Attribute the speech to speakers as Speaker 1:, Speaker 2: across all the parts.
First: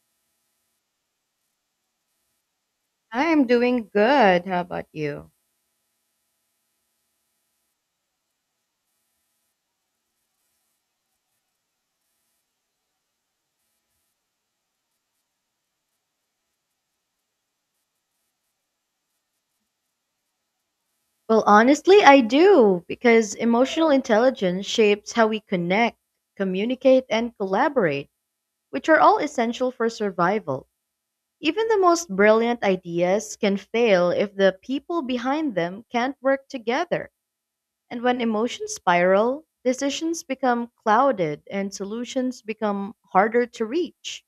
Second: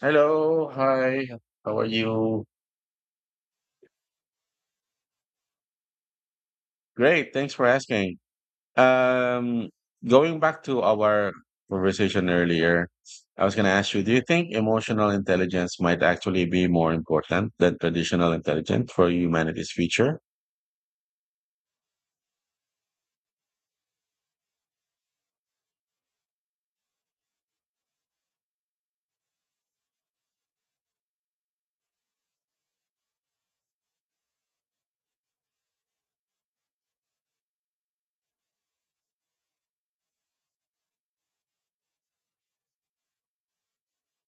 Speaker 1: Hello, hi. How are you?
Speaker 2: I'm doing good. How about you?
Speaker 1: Great, thanks for asking. Um, Going back to our conversation earlier, I was going to ask you, do you think emotional intelligence might actually be more important than traditional intelligence for humanity's future?
Speaker 2: Well, honestly, I do because emotional intelligence shapes how we connect, communicate, and collaborate, which are all essential for survival. Even the most brilliant ideas can fail if the people behind them can't work together. And when emotions spiral, decisions become clouded and solutions become harder to reach.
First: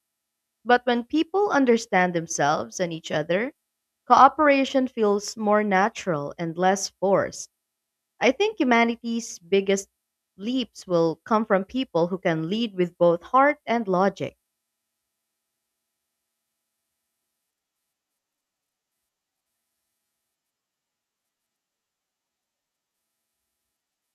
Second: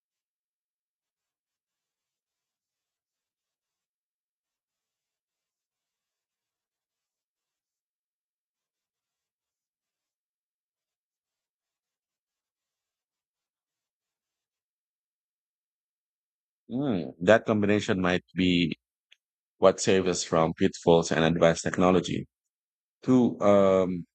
Speaker 2: But when people understand themselves and each other, cooperation feels more natural and less forced. I think humanity's biggest leaps will come from people who can lead with both heart and logic.
Speaker 1: Hmm, that combination might be what saves us from pitfalls and advanced technology. Two,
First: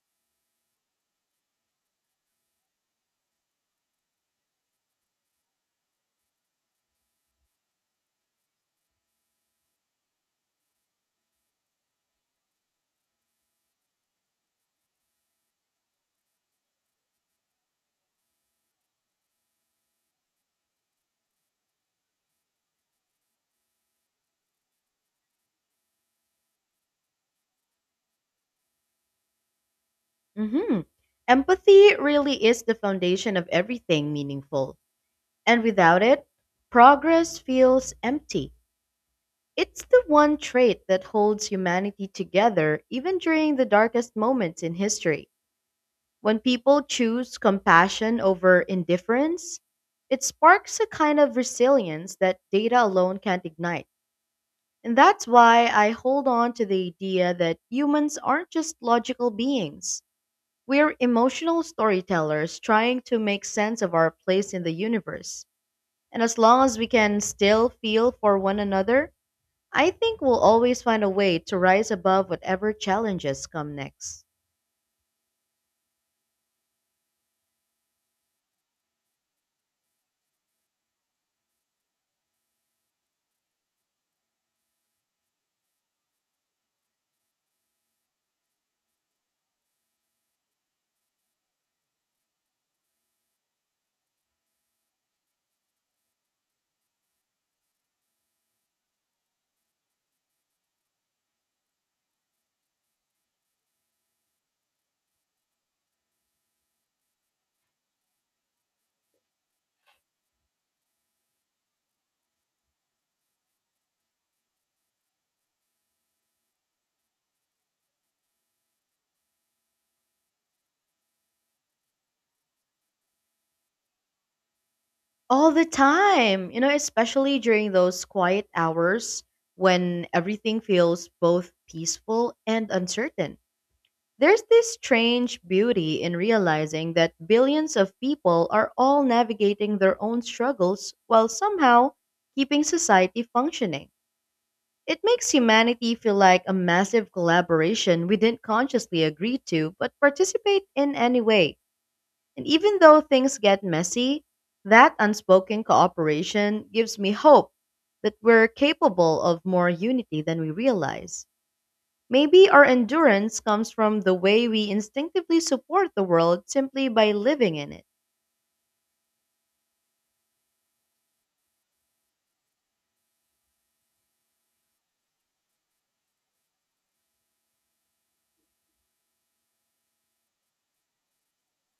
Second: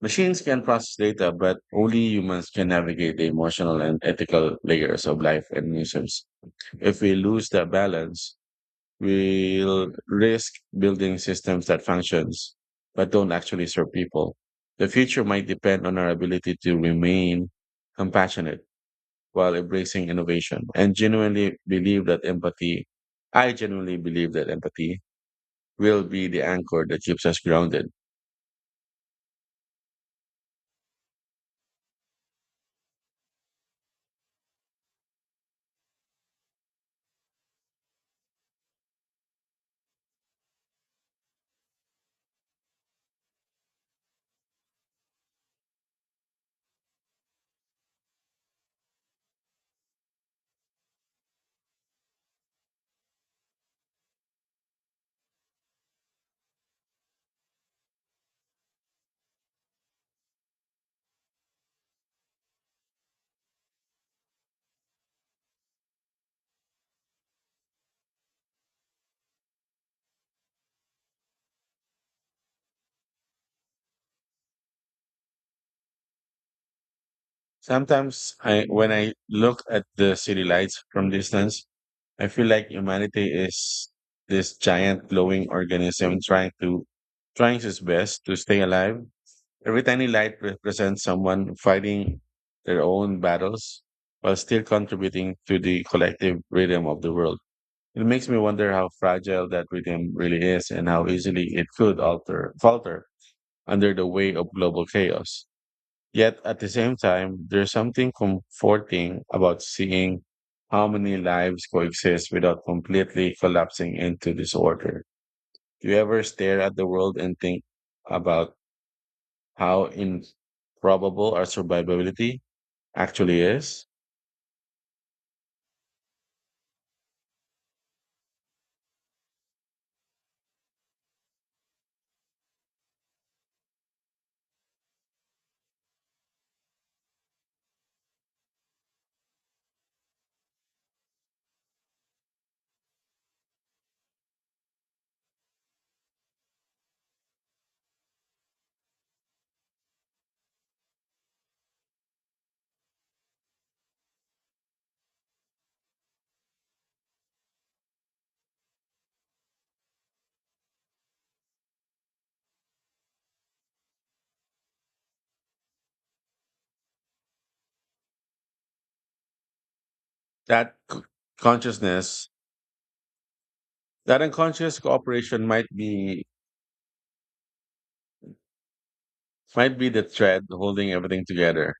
Speaker 1: machines can process data, but only humans can navigate the emotional and ethical layers of life and museums. If we lose that balance, we'll risk building systems that functions but don't actually serve people. The future might depend on our ability to remain compassionate while embracing innovation and genuinely believe that empathy. I genuinely believe that empathy will be the anchor that keeps us grounded.
Speaker 2: Hmm. Empathy really is the foundation of everything meaningful, and without it, progress feels empty. It's the one trait that holds humanity together even during the darkest moments in history. When people choose compassion over indifference, it sparks a kind of resilience that data alone can't ignite. And that's why I hold on to the idea that humans aren't just logical beings. We're emotional storytellers trying to make sense of our place in the universe. And as long as we can still feel for one another, I think we'll always find a way to rise above whatever challenges come next.
Speaker 1: Sometimes when I look at the city lights from distance, I feel like humanity is this giant glowing organism trying its best to stay alive. Every tiny light represents someone fighting their own battles while still contributing to the collective rhythm of the world. It makes me wonder how fragile that rhythm really is and how easily it could alter falter under the weight of global chaos. Yet at the same time, there's something comforting about seeing how many lives coexist without completely collapsing into disorder. Do you ever stare at the world and think about how improbable our survivability actually is?
Speaker 2: All the time, you know, especially during those quiet hours when everything feels both peaceful and uncertain. There's this strange beauty in realizing that billions of people are all navigating their own struggles while somehow keeping society functioning. It makes humanity feel like a massive collaboration we didn't consciously agree to but participate in anyway. And even though things get messy, that unspoken cooperation gives me hope that we're capable of more unity than we realize. Maybe our endurance comes from the way we instinctively support the world simply by living in it.
Speaker 1: That consciousness, that unconscious cooperation might be the thread holding everything together,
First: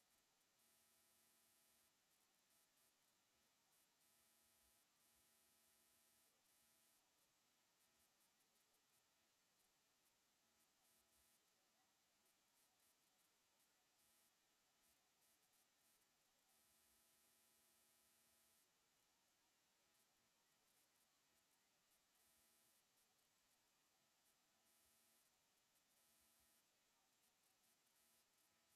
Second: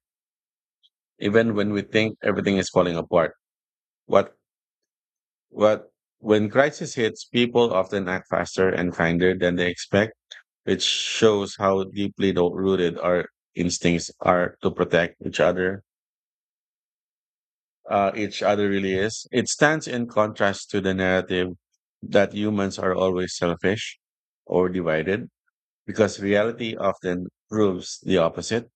Speaker 1: even when we think everything is falling apart. What But when crisis hits, people often act faster and kinder than they expect, which shows how deeply rooted our instincts are to protect each other. Each other really is. It stands in contrast to the narrative that humans are always selfish or divided, because reality often proves the opposite.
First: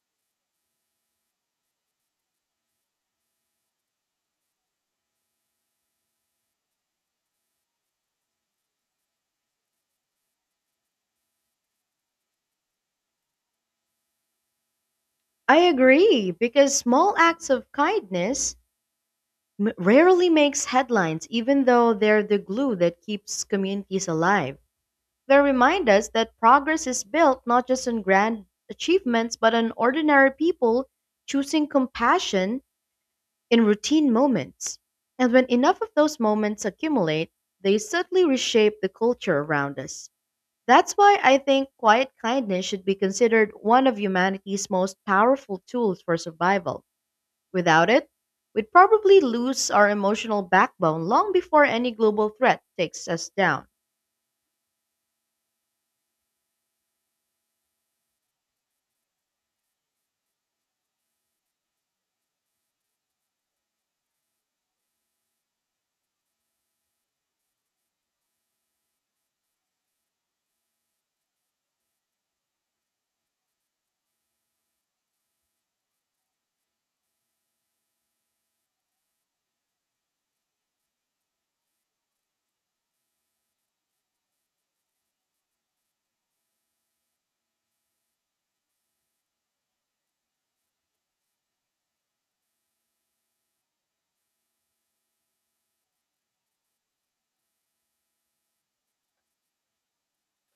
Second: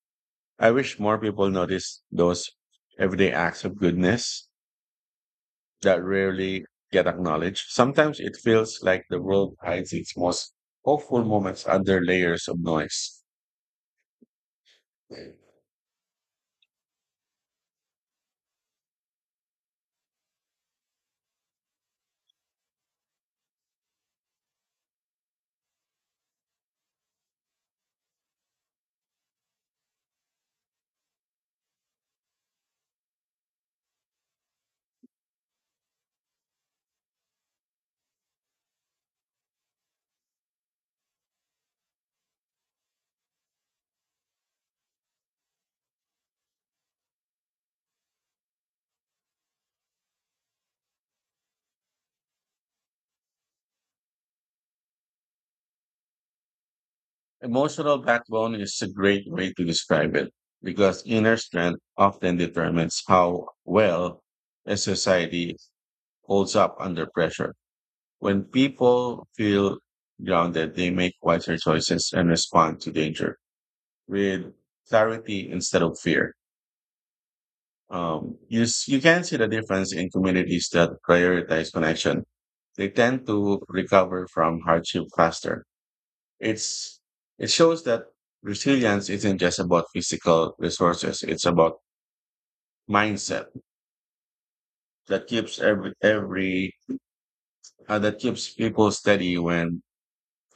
Speaker 1: I wish more people notice those everyday acts of goodness that rarely get acknowledged. Sometimes it feels like the world hides its most hopeful moments under layers of noise.
Speaker 2: I agree, because small acts of kindness rarely makes headlines even though they're the glue that keeps communities alive. They remind us that progress is built not just on grand achievements, but on ordinary people choosing compassion in routine moments. And when enough of those moments accumulate, they subtly reshape the culture around us. That's why I think quiet kindness should be considered one of humanity's most powerful tools for survival. Without it, we'd probably lose our emotional backbone long before any global threat takes us down.
Speaker 1: Emotional backbone is a great way to describe it because inner strength often determines how well a society holds up under pressure. When people feel grounded, they make wiser choices and respond to danger with clarity instead of fear. You can see the difference in communities that prioritize connection. They tend to recover from hardship faster. It's it shows that resilience isn't just about physical resources; it's about mindset that keeps every that keeps people steady when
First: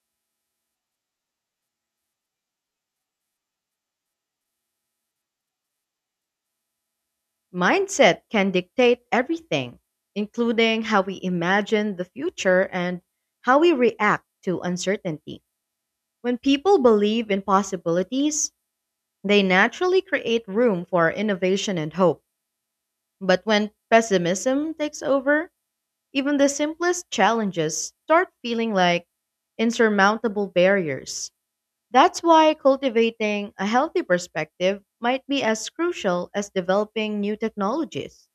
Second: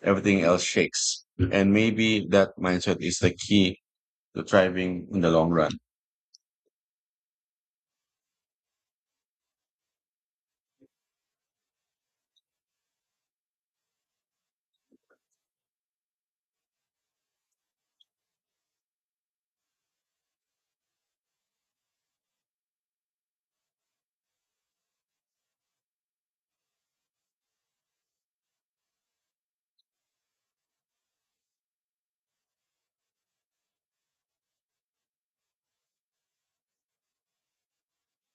Speaker 1: everything else shakes. And maybe that mindset is the key to thriving in the long run.
Speaker 2: Mindset can dictate everything, including how we imagine the future and how we react to uncertainty. When people believe in possibilities, they naturally create room for innovation and hope. But when pessimism takes over, even the simplest challenges start feeling like insurmountable barriers. That's why cultivating a healthy perspective might be as crucial as developing new technologies.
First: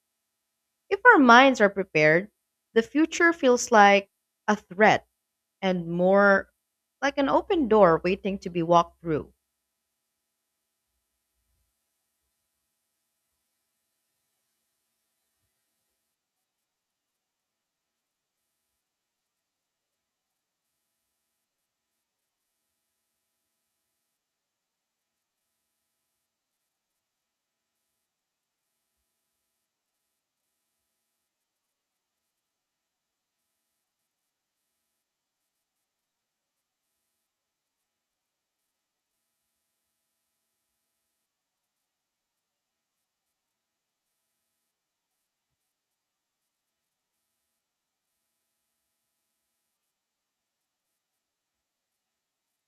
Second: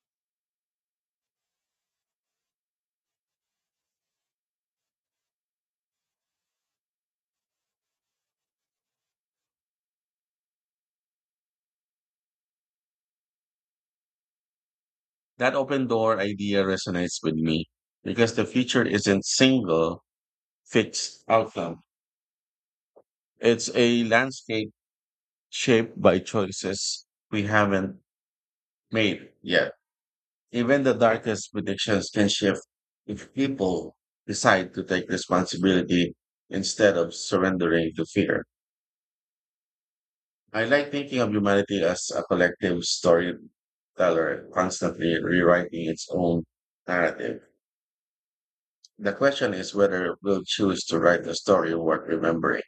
Speaker 2: If our minds are prepared, the future feels like a threat and more like an open door waiting to be walked through.
Speaker 1: That open door idea resonates with me because the future isn't single fixed outcome. It's a landscape shaped by choices we haven't made yet. Even the darkest predictions can shift if people decide to take responsibility instead of surrendering to fear. I like thinking of humanity as a collective storyteller, constantly rewriting its own narrative. The question is whether we'll choose to write a story worth remembering.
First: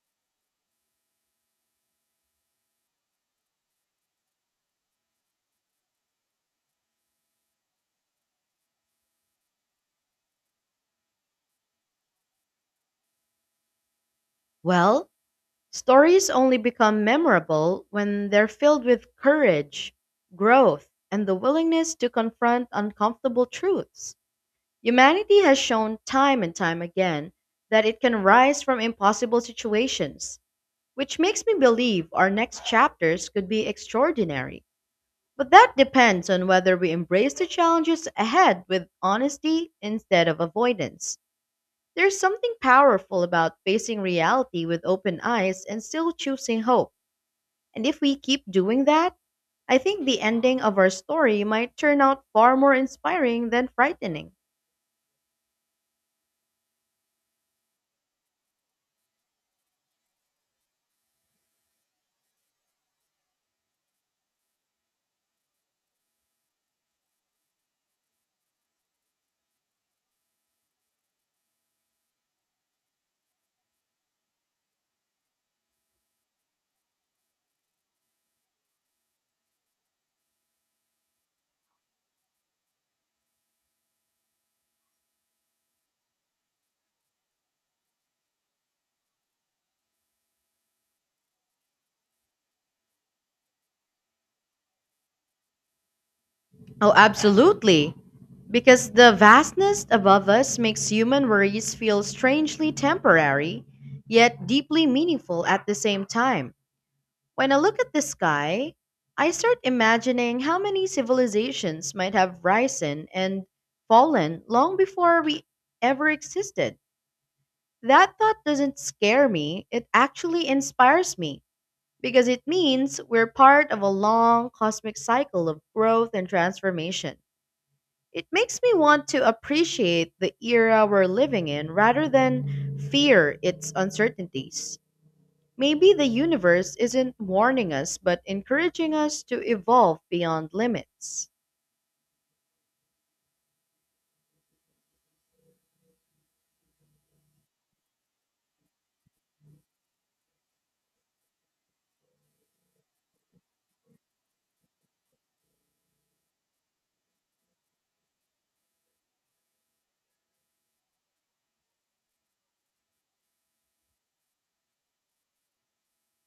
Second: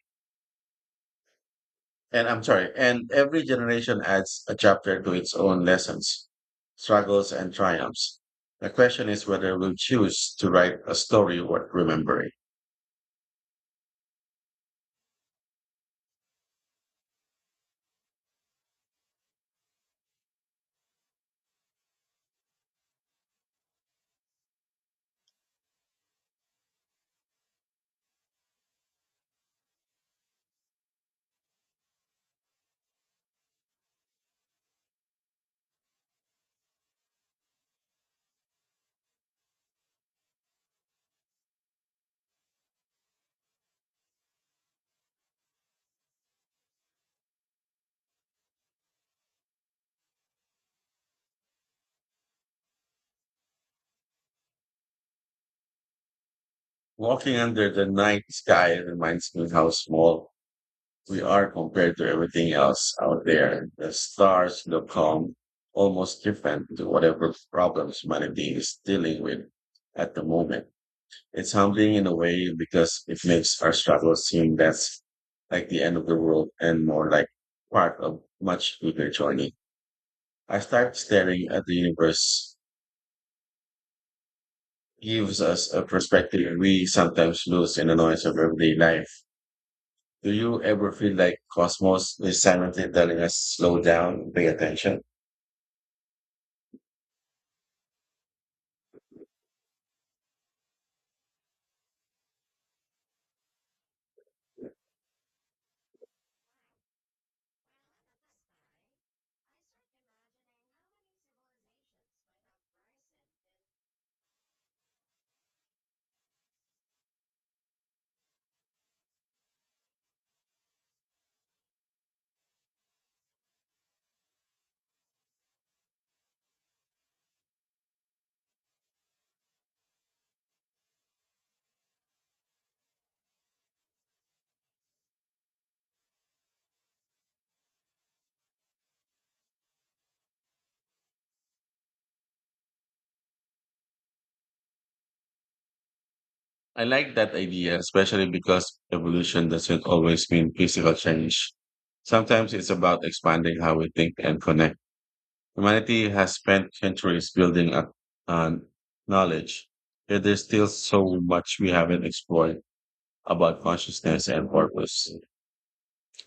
Speaker 1: And I'm sorry, and every generation adds a chapter to its own lessons, struggles, and triumphs. The question is whether we'll choose to write a story worth remembering.
Speaker 2: Well, stories only become memorable when they're filled with courage, growth, and the willingness to confront uncomfortable truths. Humanity has shown time and time again that it can rise from impossible situations, which makes me believe our next chapters could be extraordinary. But that depends on whether we embrace the challenges ahead with honesty instead of avoidance. There's something powerful about facing reality with open eyes and still choosing hope. And if we keep doing that, I think the ending of our story might turn out far more inspiring than frightening.
Speaker 1: Walking under the night sky reminds me how small we are compared to everything else out there. The stars look calm, almost different to whatever problems humanity is dealing with at the moment. It's humbling in a way because it makes our struggles seem less like the end of the world and more like part of much bigger journey. I start staring at the universe gives us a perspective we sometimes lose in the noise of everyday life. Do you ever feel like Cosmos is silently telling us slow down, pay attention?
Speaker 2: Oh, absolutely. Because the vastness above us makes human worries feel strangely temporary, yet deeply meaningful at the same time. When I look at the sky, I start imagining how many civilizations might have risen and fallen long before we ever existed. That thought doesn't scare me, it actually inspires me because it means we're part of a long cosmic cycle of growth and transformation. It makes me want to appreciate the era we're living in rather than fear its uncertainties. Maybe the universe isn't warning us, but encouraging us to evolve beyond limits.
Speaker 1: I like that idea, especially because evolution doesn't always mean physical change. Sometimes it's about expanding how we think and connect. Humanity has spent centuries building up on knowledge, yet there's still so much we haven't explored about consciousness and purpose.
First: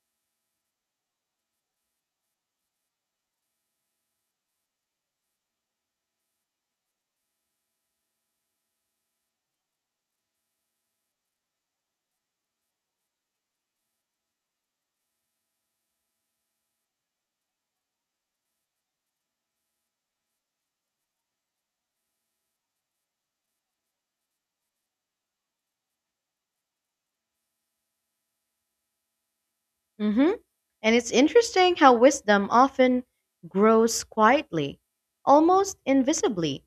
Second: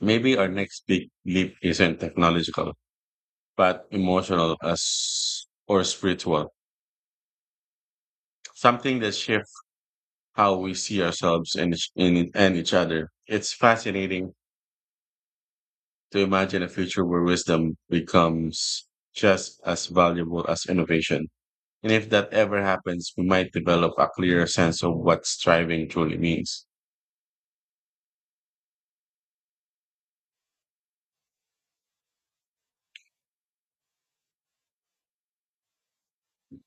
Speaker 1: Maybe our next big leap isn't technological, but emotional as or spiritual. Something that shifts how we see ourselves and and each other. It's fascinating to imagine a future where wisdom becomes just as valuable as innovation. And if that ever happens, we might develop a clearer sense of what striving truly means.
Speaker 2: Hmm. And it's interesting how wisdom often grows quietly, almost invisibly,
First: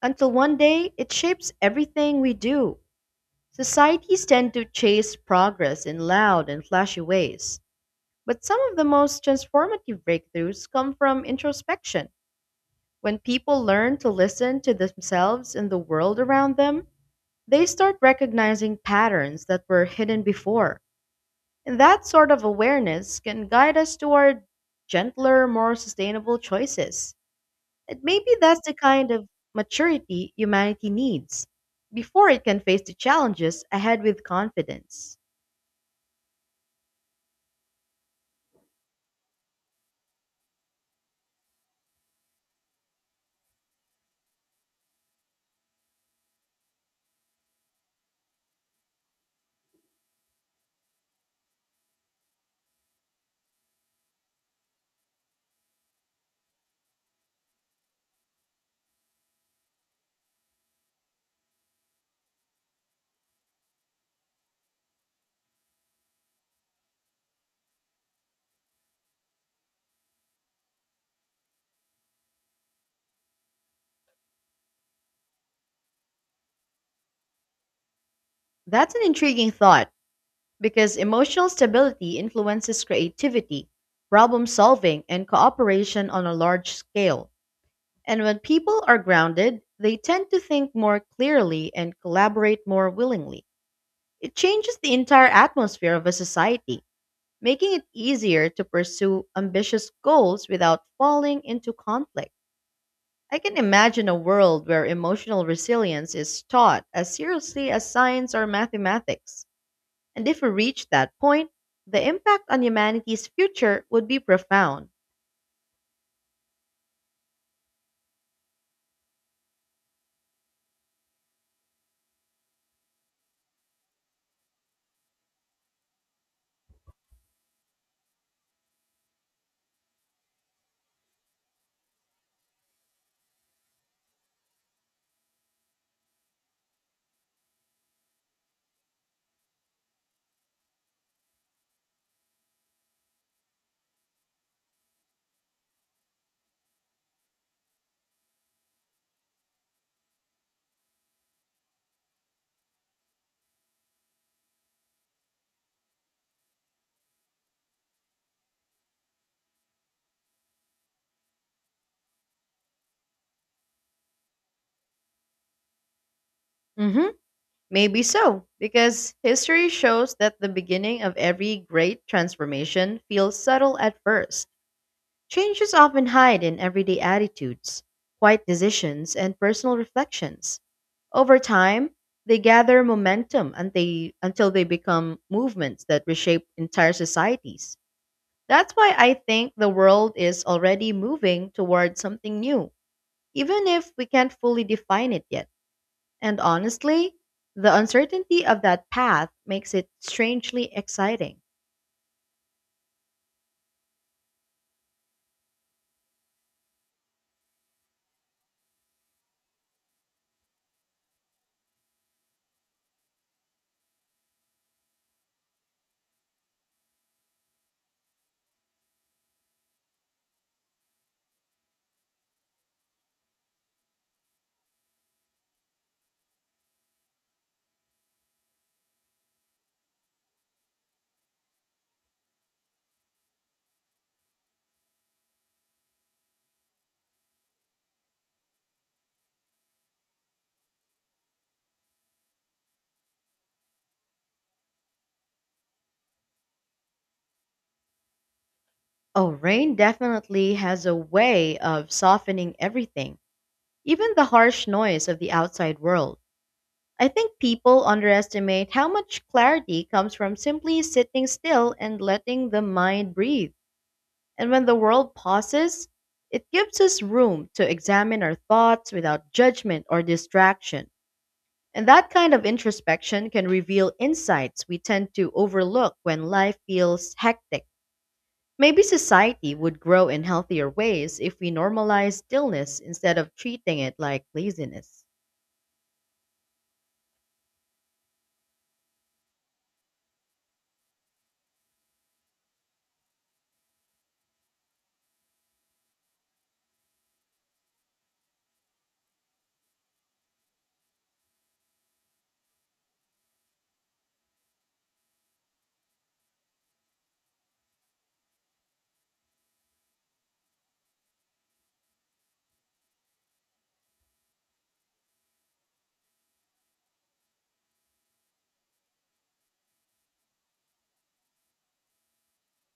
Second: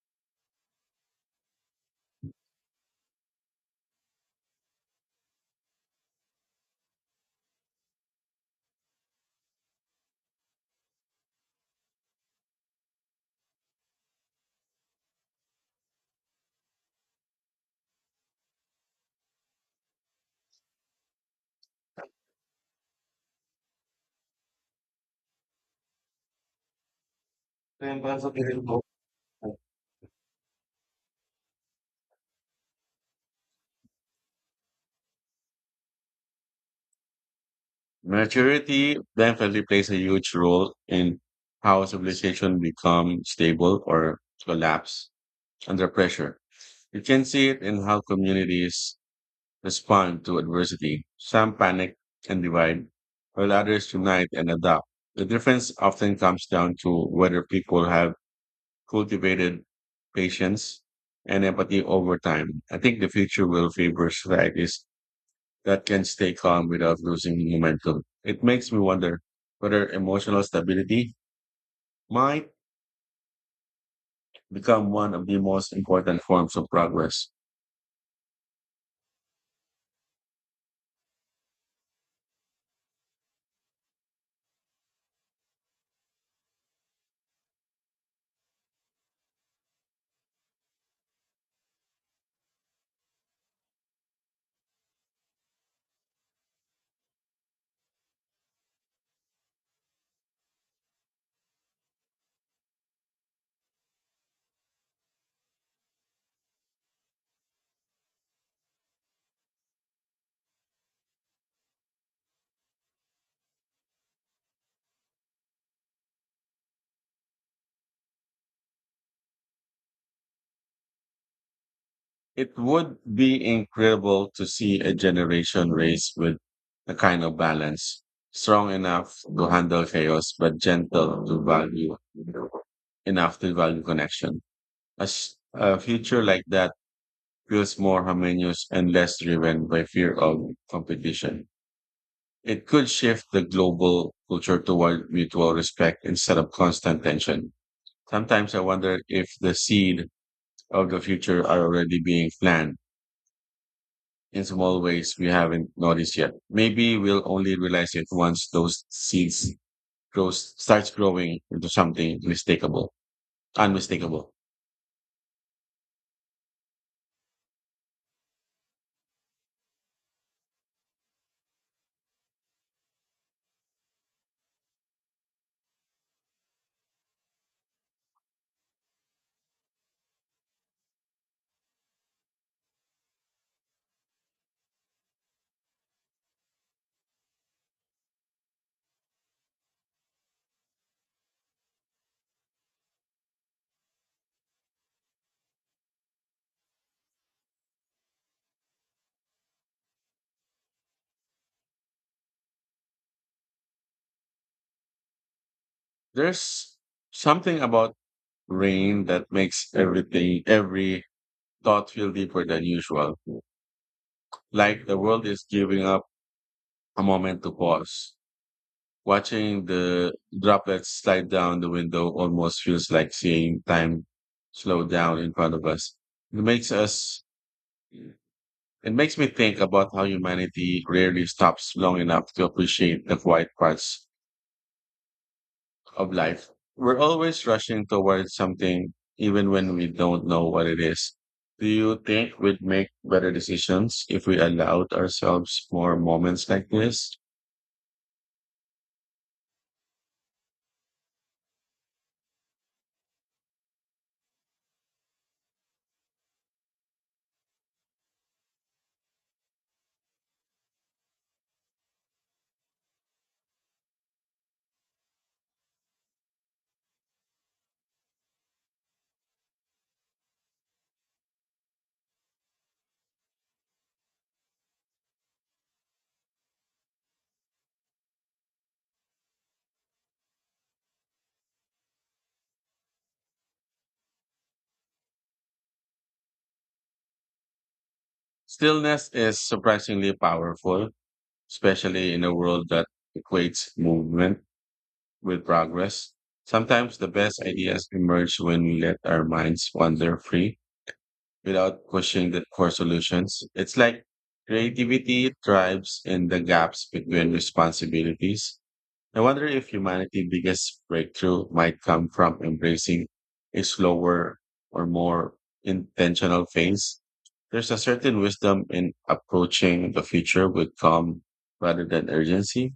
Speaker 2: until one day it shapes everything we do. Societies tend to chase progress in loud and flashy ways, but some of the most transformative breakthroughs come from introspection. When people learn to listen to themselves and the world around them, they start recognizing patterns that were hidden before. And that sort of awareness can guide us toward gentler, more sustainable choices. And maybe that's the kind of maturity humanity needs before it can face the challenges ahead with confidence.
Speaker 1: Maturity definitely plays a huge role in how civilization become stable or collapse under pressure. You can see it in how communities respond to adversity. Some panic and divide, while others unite and adapt. The difference often comes down to whether people have cultivated patience and empathy over time. I think the future will favor strategies that can stay calm without losing momentum. It makes me wonder whether emotional stability might become one of the most important forms of progress.
Speaker 2: That's an intriguing thought because emotional stability influences creativity, problem solving, and cooperation on a large scale. And when people are grounded, they tend to think more clearly and collaborate more willingly. It changes the entire atmosphere of a society, making it easier to pursue ambitious goals without falling into conflict. I can imagine a world where emotional resilience is taught as seriously as science or mathematics. And if we reach that point, the impact on humanity's future would be profound.
Speaker 1: It would be incredible to see a generation raised with the kind of balance, strong enough to handle chaos, but gentle to value enough to value connection. A future like that feels more harmonious and less driven by fear of competition. It could shift the global culture toward mutual respect instead of constant tension. Sometimes I wonder if the seed of the future are already being planted in small ways we haven't noticed yet. Maybe we'll only realize it once those seeds grows starts growing into something unmistakable.
Speaker 2: Mhm. Maybe so, because history shows that the beginning of every great transformation feels subtle at first. Changes often hide in everyday attitudes, quiet decisions, and personal reflections. Over time, they gather momentum and they, until they become movements that reshape entire societies. That's why I think the world is already moving toward something new, even if we can't fully define it yet. And honestly, the uncertainty of that path makes it strangely exciting.
Speaker 1: There's something about rain that makes every thought feel deeper than usual, like the world is giving up a moment to pause. Watching the droplets slide down the window almost feels like seeing time slow down in front of us. It makes us it makes me think about how humanity rarely stops long enough to appreciate the quiet parts of life. We're always rushing towards something, even when we don't know what it is. Do you think we'd make better decisions if we allowed ourselves more moments like this?
Speaker 2: Oh, rain definitely has a way of softening everything, even the harsh noise of the outside world. I think people underestimate how much clarity comes from simply sitting still and letting the mind breathe. And when the world pauses, it gives us room to examine our thoughts without judgment or distraction. And that kind of introspection can reveal insights we tend to overlook when life feels hectic. Maybe society would grow in healthier ways if we normalize stillness instead of treating it like laziness.
Speaker 1: Stillness is surprisingly powerful, especially in a world that equates movement with progress. Sometimes the best ideas emerge when we let our minds wander free without questioning the core solutions. It's like creativity thrives in the gaps between responsibilities. I wonder if humanity's biggest breakthrough might come from embracing a slower or more intentional phase. There's a certain wisdom in approaching the future with calm rather than urgency.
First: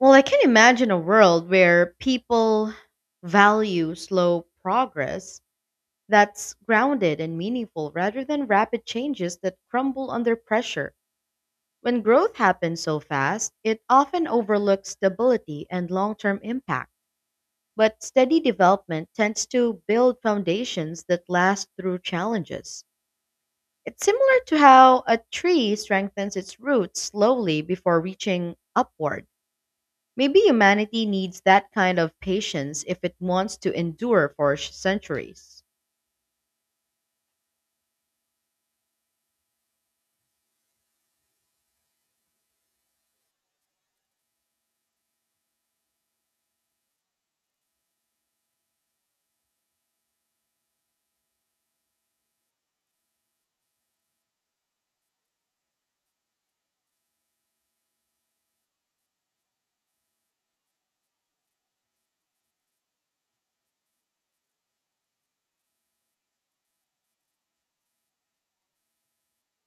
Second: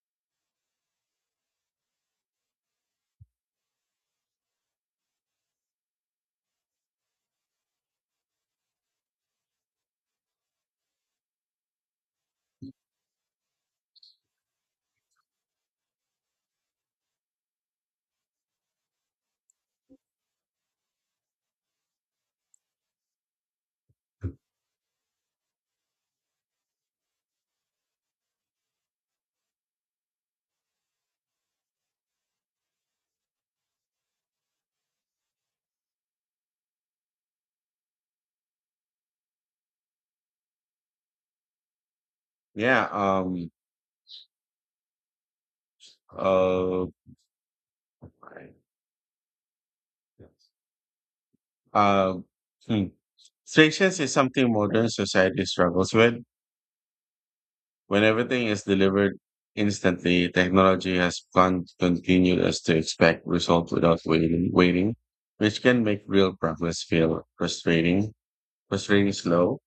Speaker 2: Well, I can imagine a world where people value slow progress that's grounded and meaningful rather than rapid changes that crumble under pressure. When growth happens so fast, it often overlooks stability and long term impact. But steady development tends to build foundations that last through challenges. It's similar to how a tree strengthens its roots slowly before reaching upward. Maybe humanity needs that kind of patience if it wants to endure for centuries.
Speaker 1: Yeah. Uh. Uh. hmm. Strictness is something modern society struggles with. When everything is delivered instantly, technology has continued us to expect results without waiting, which can make real progress feel frustrating slow,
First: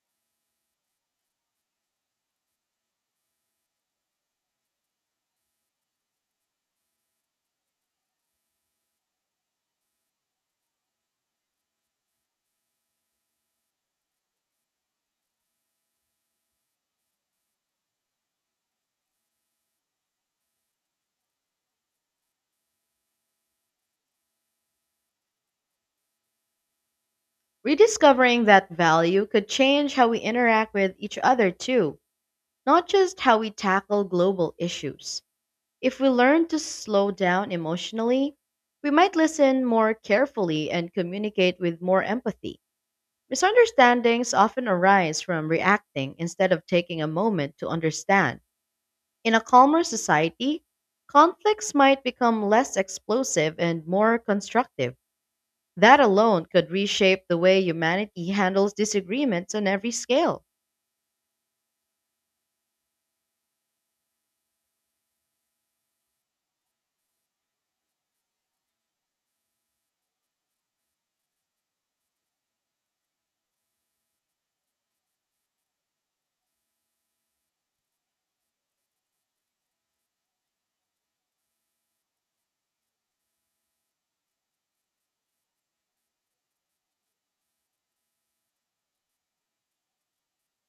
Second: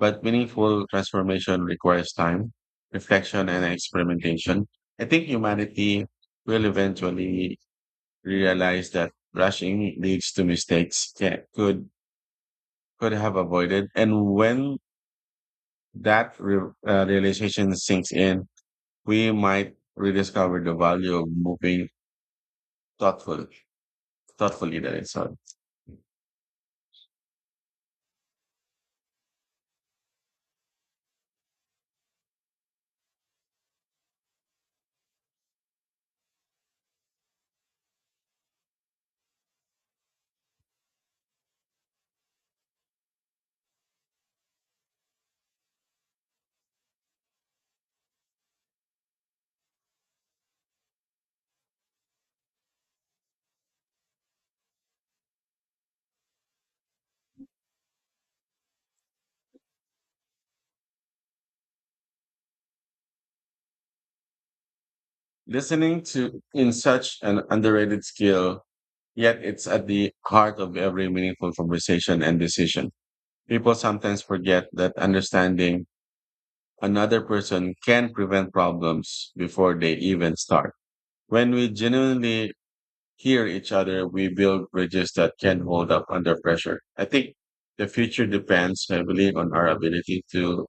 Speaker 1: but meaningful transformation requires time, reflection, and experimentation. I think humanity will eventually realize that rushing leads to mistakes could have avoided, and when that realization sinks in we might rediscover the value of moving thoughtful, thoughtfully. That it's sorry.
Speaker 2: Rediscovering that value could change how we interact with each other, too, not just how we tackle global issues. If we learn to slow down emotionally, we might listen more carefully and communicate with more empathy. Misunderstandings often arise from reacting instead of taking a moment to understand. In a calmer society, conflicts might become less explosive and more constructive. That alone could reshape the way humanity handles disagreements on every scale.
Speaker 1: Listening to in such an underrated skill, yet it's at the heart of every meaningful conversation and decision. People sometimes forget that understanding another person can prevent problems before they even start. When we genuinely hear each other, we build bridges that can hold up under pressure. I think the future depends heavily on our ability to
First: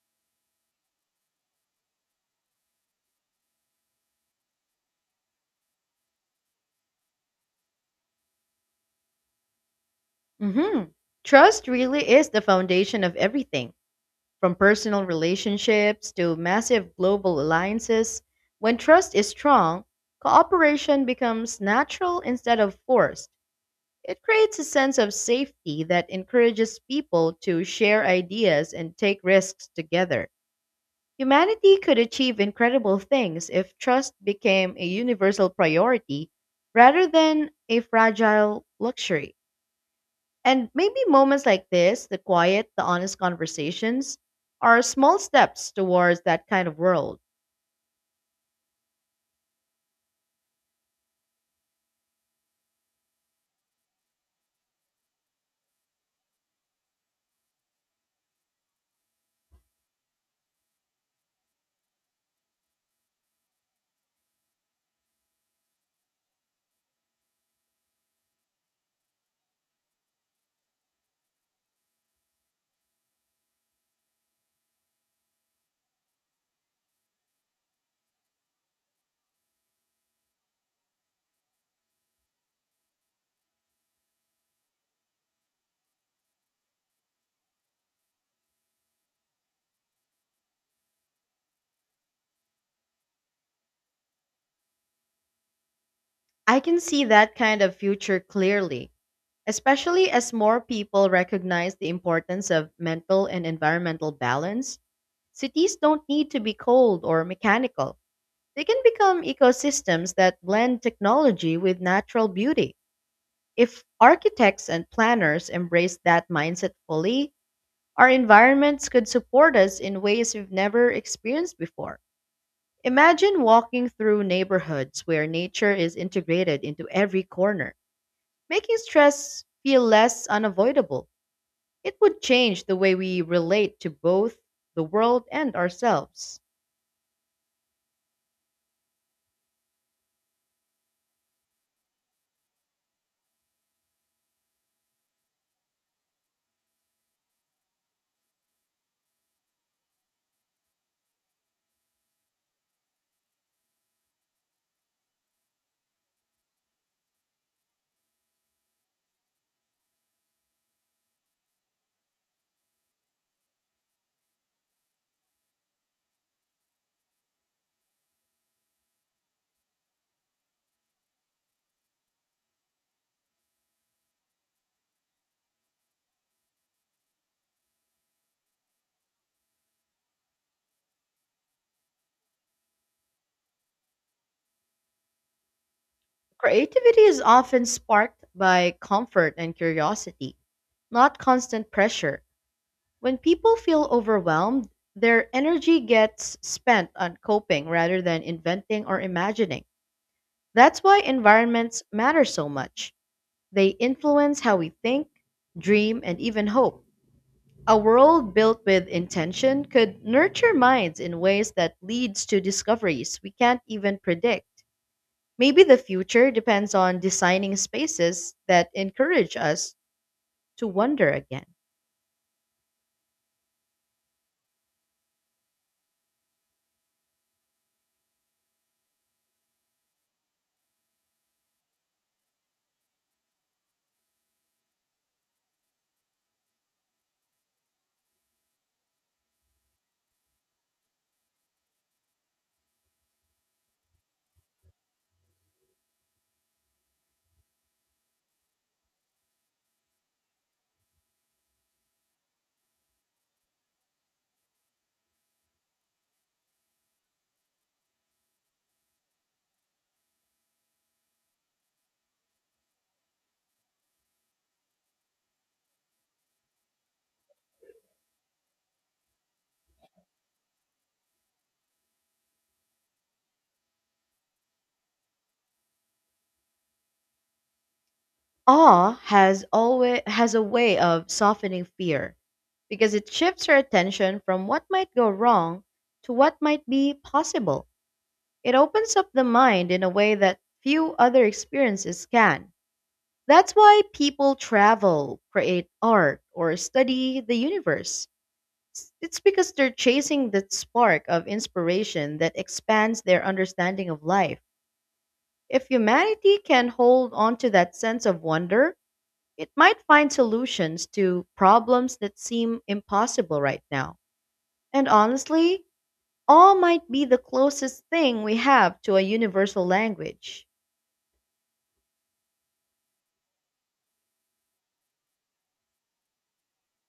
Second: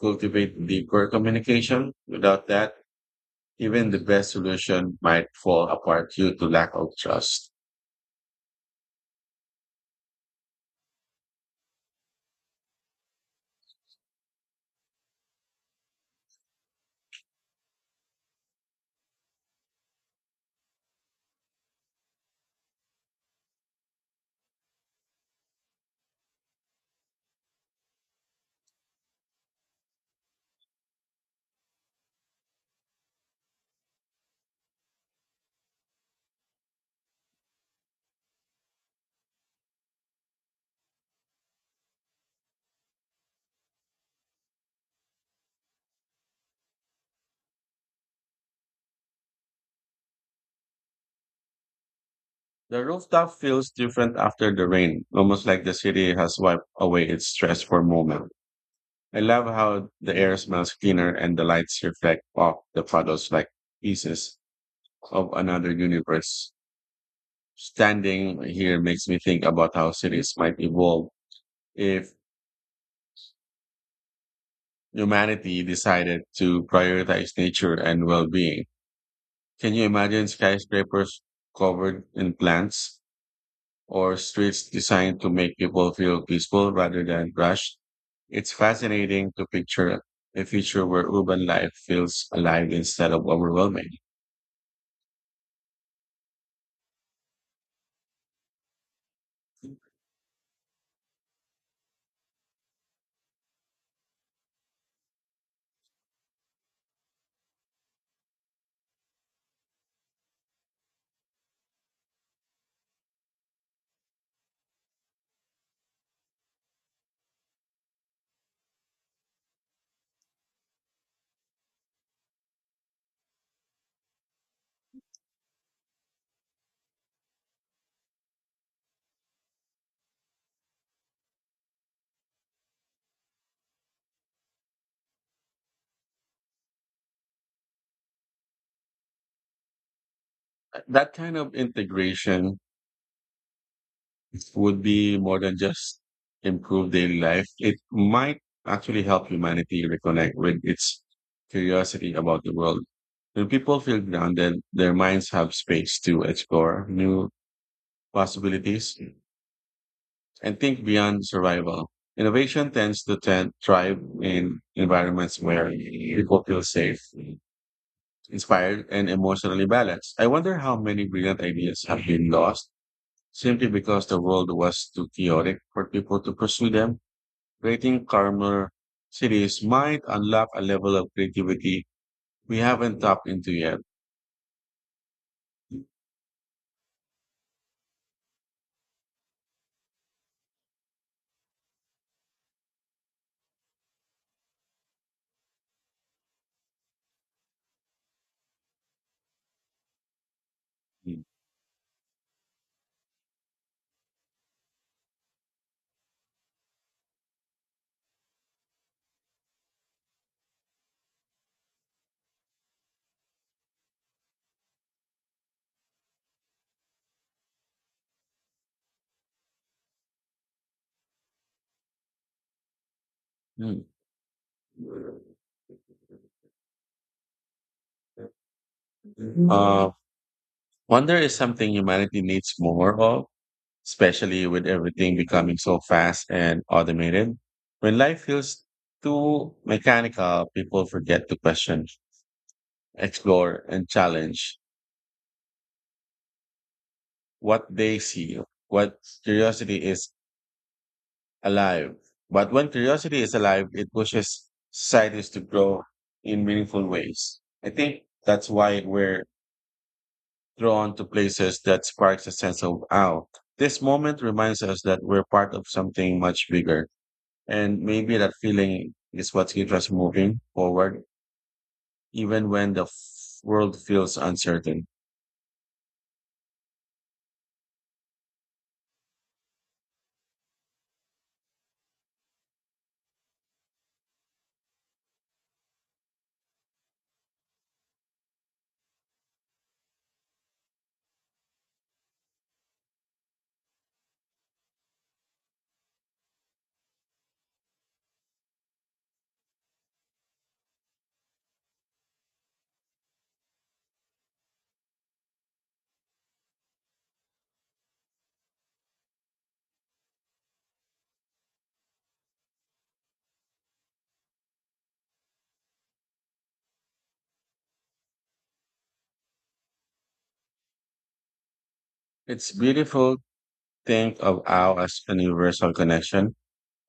Speaker 1: cultivate deeper communication. Without that, even the best solution might fall apart due to lack of trust.
Speaker 2: Mhm. Trust really is the foundation of everything. From personal relationships to massive global alliances, when trust is strong, cooperation becomes natural instead of forced. It creates a sense of safety that encourages people to share ideas and take risks together. Humanity could achieve incredible things if trust became a universal priority rather than a fragile luxury. And maybe moments like this, the quiet, the honest conversations, are small steps towards that kind of world.
Speaker 1: The rooftop feels different after the rain, almost like the city has wiped away its stress for a moment. I love how the air smells cleaner and the lights reflect off the puddles like pieces of another universe. Standing here makes me think about how cities might evolve if humanity decided to prioritize nature and well-being. Can you imagine skyscrapers covered in plants or streets designed to make people feel peaceful rather than rushed? It's fascinating to picture a future where urban life feels alive instead of overwhelming.
Speaker 2: I can see that kind of future clearly, especially as more people recognize the importance of mental and environmental balance. Cities don't need to be cold or mechanical. They can become ecosystems that blend technology with natural beauty. If architects and planners embrace that mindset fully, our environments could support us in ways we've never experienced before. Imagine walking through neighborhoods where nature is integrated into every corner, making stress feel less unavoidable. It would change the way we relate to both the world and ourselves.
Speaker 1: That kind of integration would be more than just improve daily life. It might actually help humanity reconnect with its curiosity about the world. When people feel grounded, their minds have space to explore new possibilities and think beyond survival. Innovation tends to thrive in environments where people feel safe, inspired, and emotionally balanced. I wonder how many brilliant ideas have been lost simply because the world was too chaotic for people to pursue them. Creating calmer cities might unlock a level of creativity we haven't tapped into yet.
Speaker 2: Creativity is often sparked by comfort and curiosity, not constant pressure. When people feel overwhelmed, their energy gets spent on coping rather than inventing or imagining. That's why environments matter so much. They influence how we think, dream, and even hope. A world built with intention could nurture minds in ways that leads to discoveries we can't even predict. Maybe the future depends on designing spaces that encourage us to wonder again.
Speaker 1: Hmm. Uh, Wonder is something humanity needs more of, especially with everything becoming so fast and automated. When life feels too mechanical, people forget to question, explore, and challenge what they see, what curiosity is alive. But when curiosity is alive, it pushes societies to grow in meaningful ways. I think that's why we're drawn to places that sparks a sense of, wow, this moment reminds us that we're part of something much bigger. And maybe that feeling is what keeps us moving forward, even when the world feels uncertain.
Speaker 2: Awe has always has a way of softening fear because it shifts your attention from what might go wrong to what might be possible. It opens up the mind in a way that few other experiences can. That's why people travel, create art, or study the universe. It's because they're chasing that spark of inspiration that expands their understanding of life. If humanity can hold on to that sense of wonder, it might find solutions to problems that seem impossible right now. And honestly, awe might be the closest thing we have to a universal language.
Speaker 1: It's beautiful to think of owl as an universal connection,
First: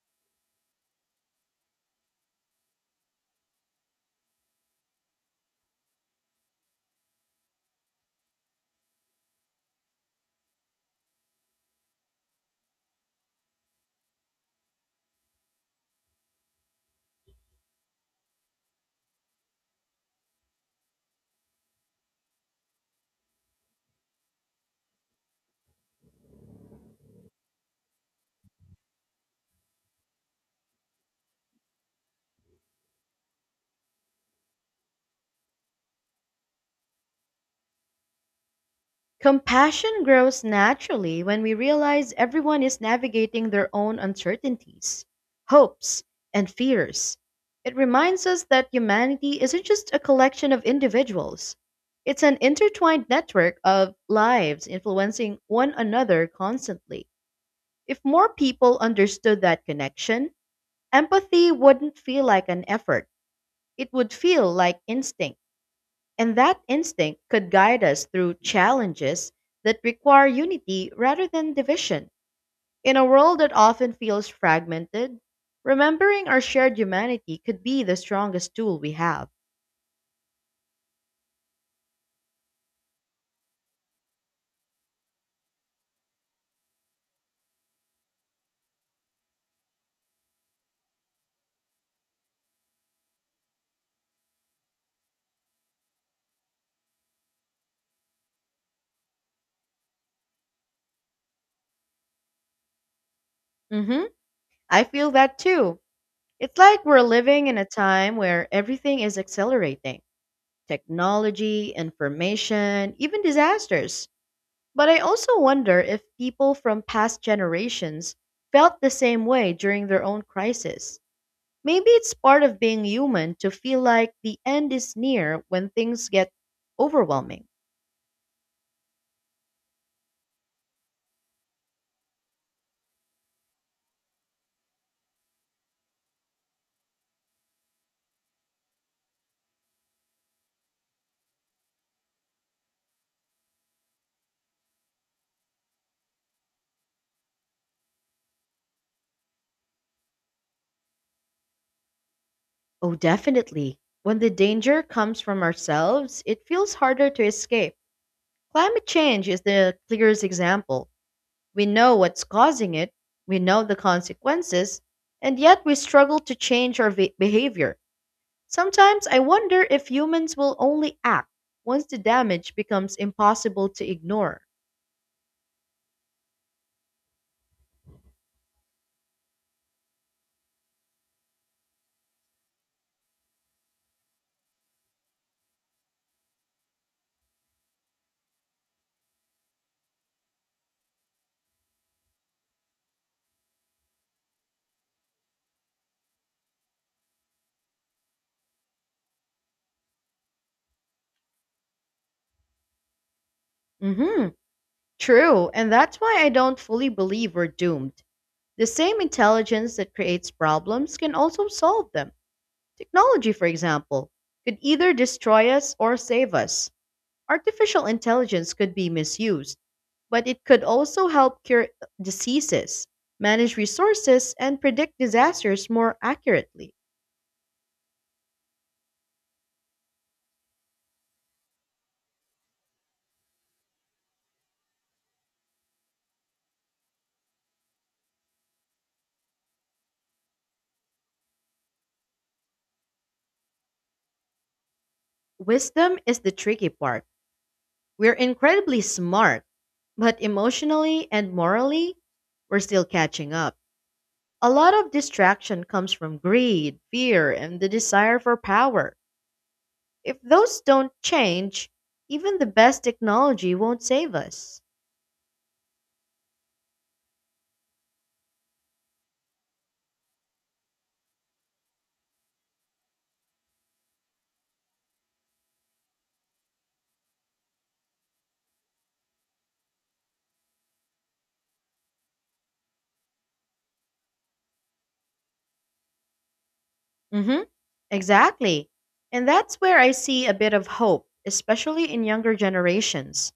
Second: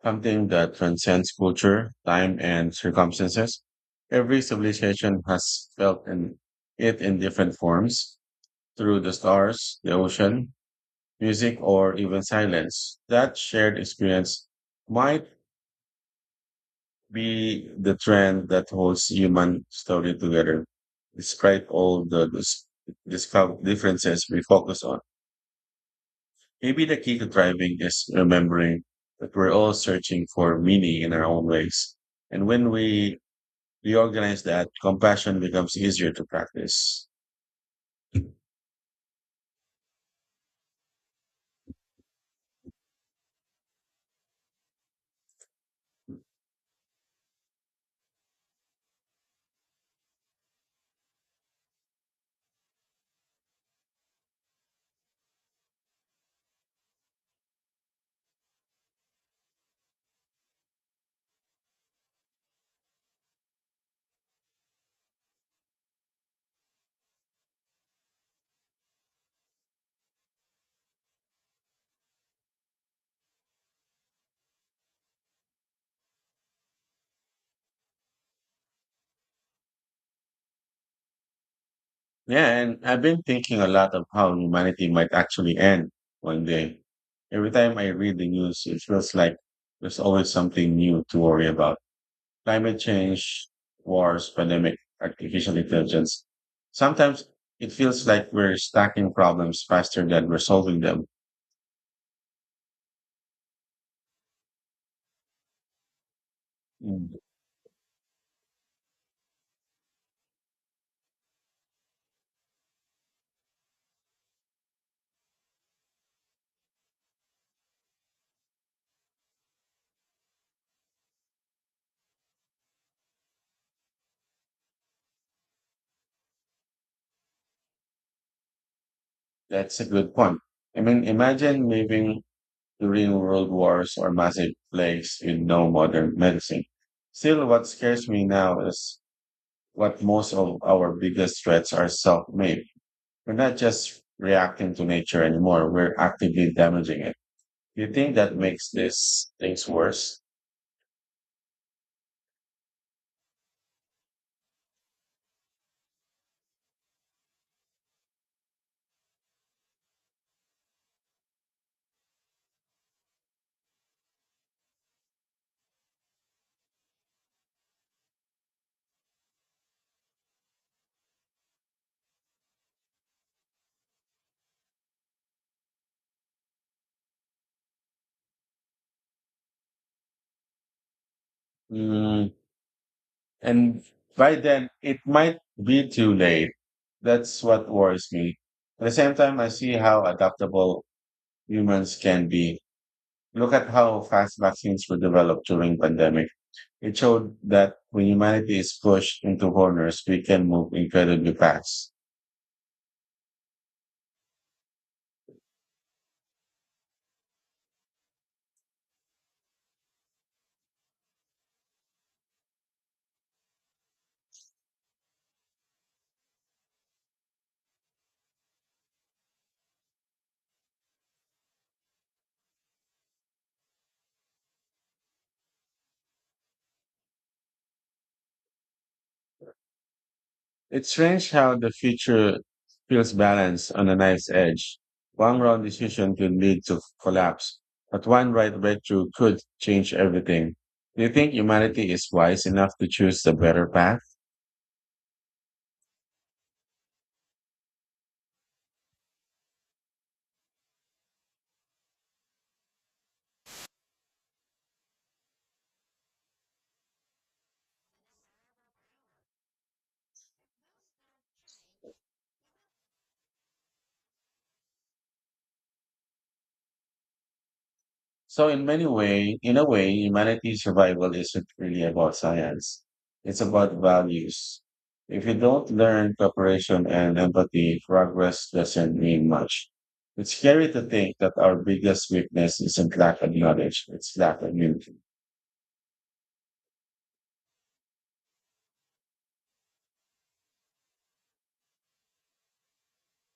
Speaker 1: something that transcends culture, time, and circumstances. Every civilization has felt in it in different forms, through the stars, the ocean, music, or even silence. That shared experience might be the trend that holds human story together. Despite all the differences we focus on, maybe the key to thriving is remembering that we're all searching for meaning in our own ways. And when we reorganize that, compassion becomes easier to practice.
Speaker 2: Compassion grows naturally when we realize everyone is navigating their own uncertainties, hopes, and fears. It reminds us that humanity isn't just a collection of individuals, it's an intertwined network of lives influencing one another constantly. If more people understood that connection, empathy wouldn't feel like an effort. It would feel like instinct, and that instinct could guide us through challenges that require unity rather than division. In a world that often feels fragmented, remembering our shared humanity could be the strongest tool we have.
Speaker 1: Yeah, and I've been thinking a lot of how humanity might actually end one day. Every time I read the news, it feels like there's always something new to worry about, climate change, wars, pandemic, artificial intelligence. Sometimes it feels like we're stacking problems faster than we're solving them.
Speaker 2: Hmm. I feel that too. It's like we're
Speaker 1: Mm.
Speaker 2: living in a time where everything is accelerating technology, information, even disasters. But I also wonder if people from past generations felt the same way during their own crisis. Maybe it's part of being human to feel like the end is near when things get overwhelming.
Speaker 1: That's a good point. I mean, imagine living during world wars or massive plagues with no modern medicine. Still, what scares me now is what most of our biggest threats are self-made. We're not just reacting to nature anymore, we're actively damaging it. Do you think that makes these things worse?
Speaker 2: Oh, definitely. When the danger comes from ourselves, it feels harder to escape. Climate change is the clearest example. We know what's causing it, we know the consequences, and yet we struggle to change our behavior. Sometimes I wonder if humans will only act once the damage becomes impossible to ignore.
Speaker 1: Mm. And by then, it might be too late. That's what worries me. At the same time, I see how adaptable humans can be. Look at how fast vaccines were developed during pandemic. It showed that when humanity is pushed into corners, we can move incredibly fast.
Speaker 2: Hmm. True, and that's why I don't fully believe we're doomed. The same intelligence that creates problems can also solve them. Technology, for example, could either destroy us or save us. Artificial intelligence could be misused, but it could also help cure diseases, manage resources, and predict disasters more accurately.
Speaker 1: It's strange how the future feels balanced on a knife's edge. One wrong decision could lead to collapse, but one right breakthrough could change everything. Do you think humanity is wise enough to choose the better path?
Speaker 2: Wisdom is the tricky part. We're incredibly smart, but emotionally and morally, we're still catching up. A lot of distraction comes from greed, fear, and the desire for power. If those don't change, even the best technology won't save us.
Speaker 1: In a way, humanity's survival isn't really about science. It's about values. If you don't learn cooperation and empathy, progress doesn't mean much. It's scary to think that our biggest weakness isn't lack of knowledge, it's lack of unity.
Speaker 2: Hmm, exactly. And that's where I see a bit of hope, especially in younger generations.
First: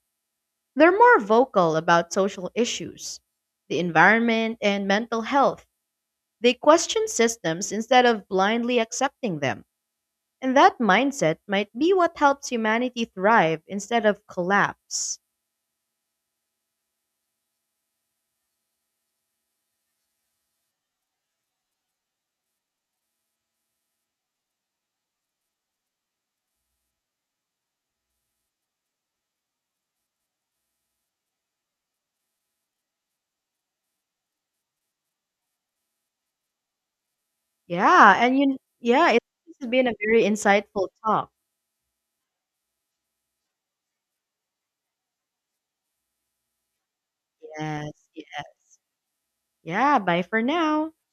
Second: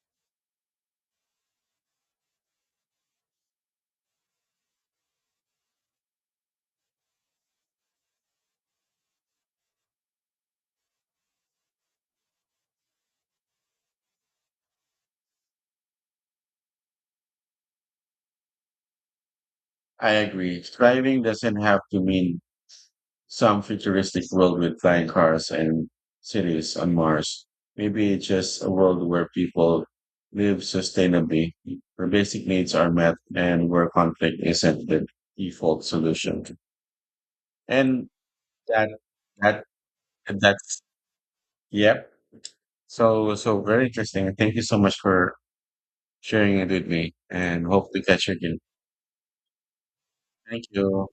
Speaker 2: They're more vocal about social issues, the environment, and mental health. They question systems instead of blindly accepting them. And that mindset might be what helps humanity thrive instead of collapse.
Speaker 1: I agree. Striving doesn't have to mean some futuristic world with flying cars and cities on Mars. Maybe it's just a world where people live sustainably, where basic needs are met, and where conflict isn't the default solution. And
Speaker 2: Yeah, and you
Speaker 1: that
Speaker 2: yeah, it, This
Speaker 1: that
Speaker 2: has been a very
Speaker 1: that's
Speaker 2: insightful talk.
Speaker 1: yep. So very interesting. Thank you so much for sharing it with me, and
Speaker 2: Yes,
Speaker 1: hope to catch you again.
Speaker 2: yes. Yeah, bye for
Speaker 1: Thank
Speaker 2: now.
Speaker 1: you.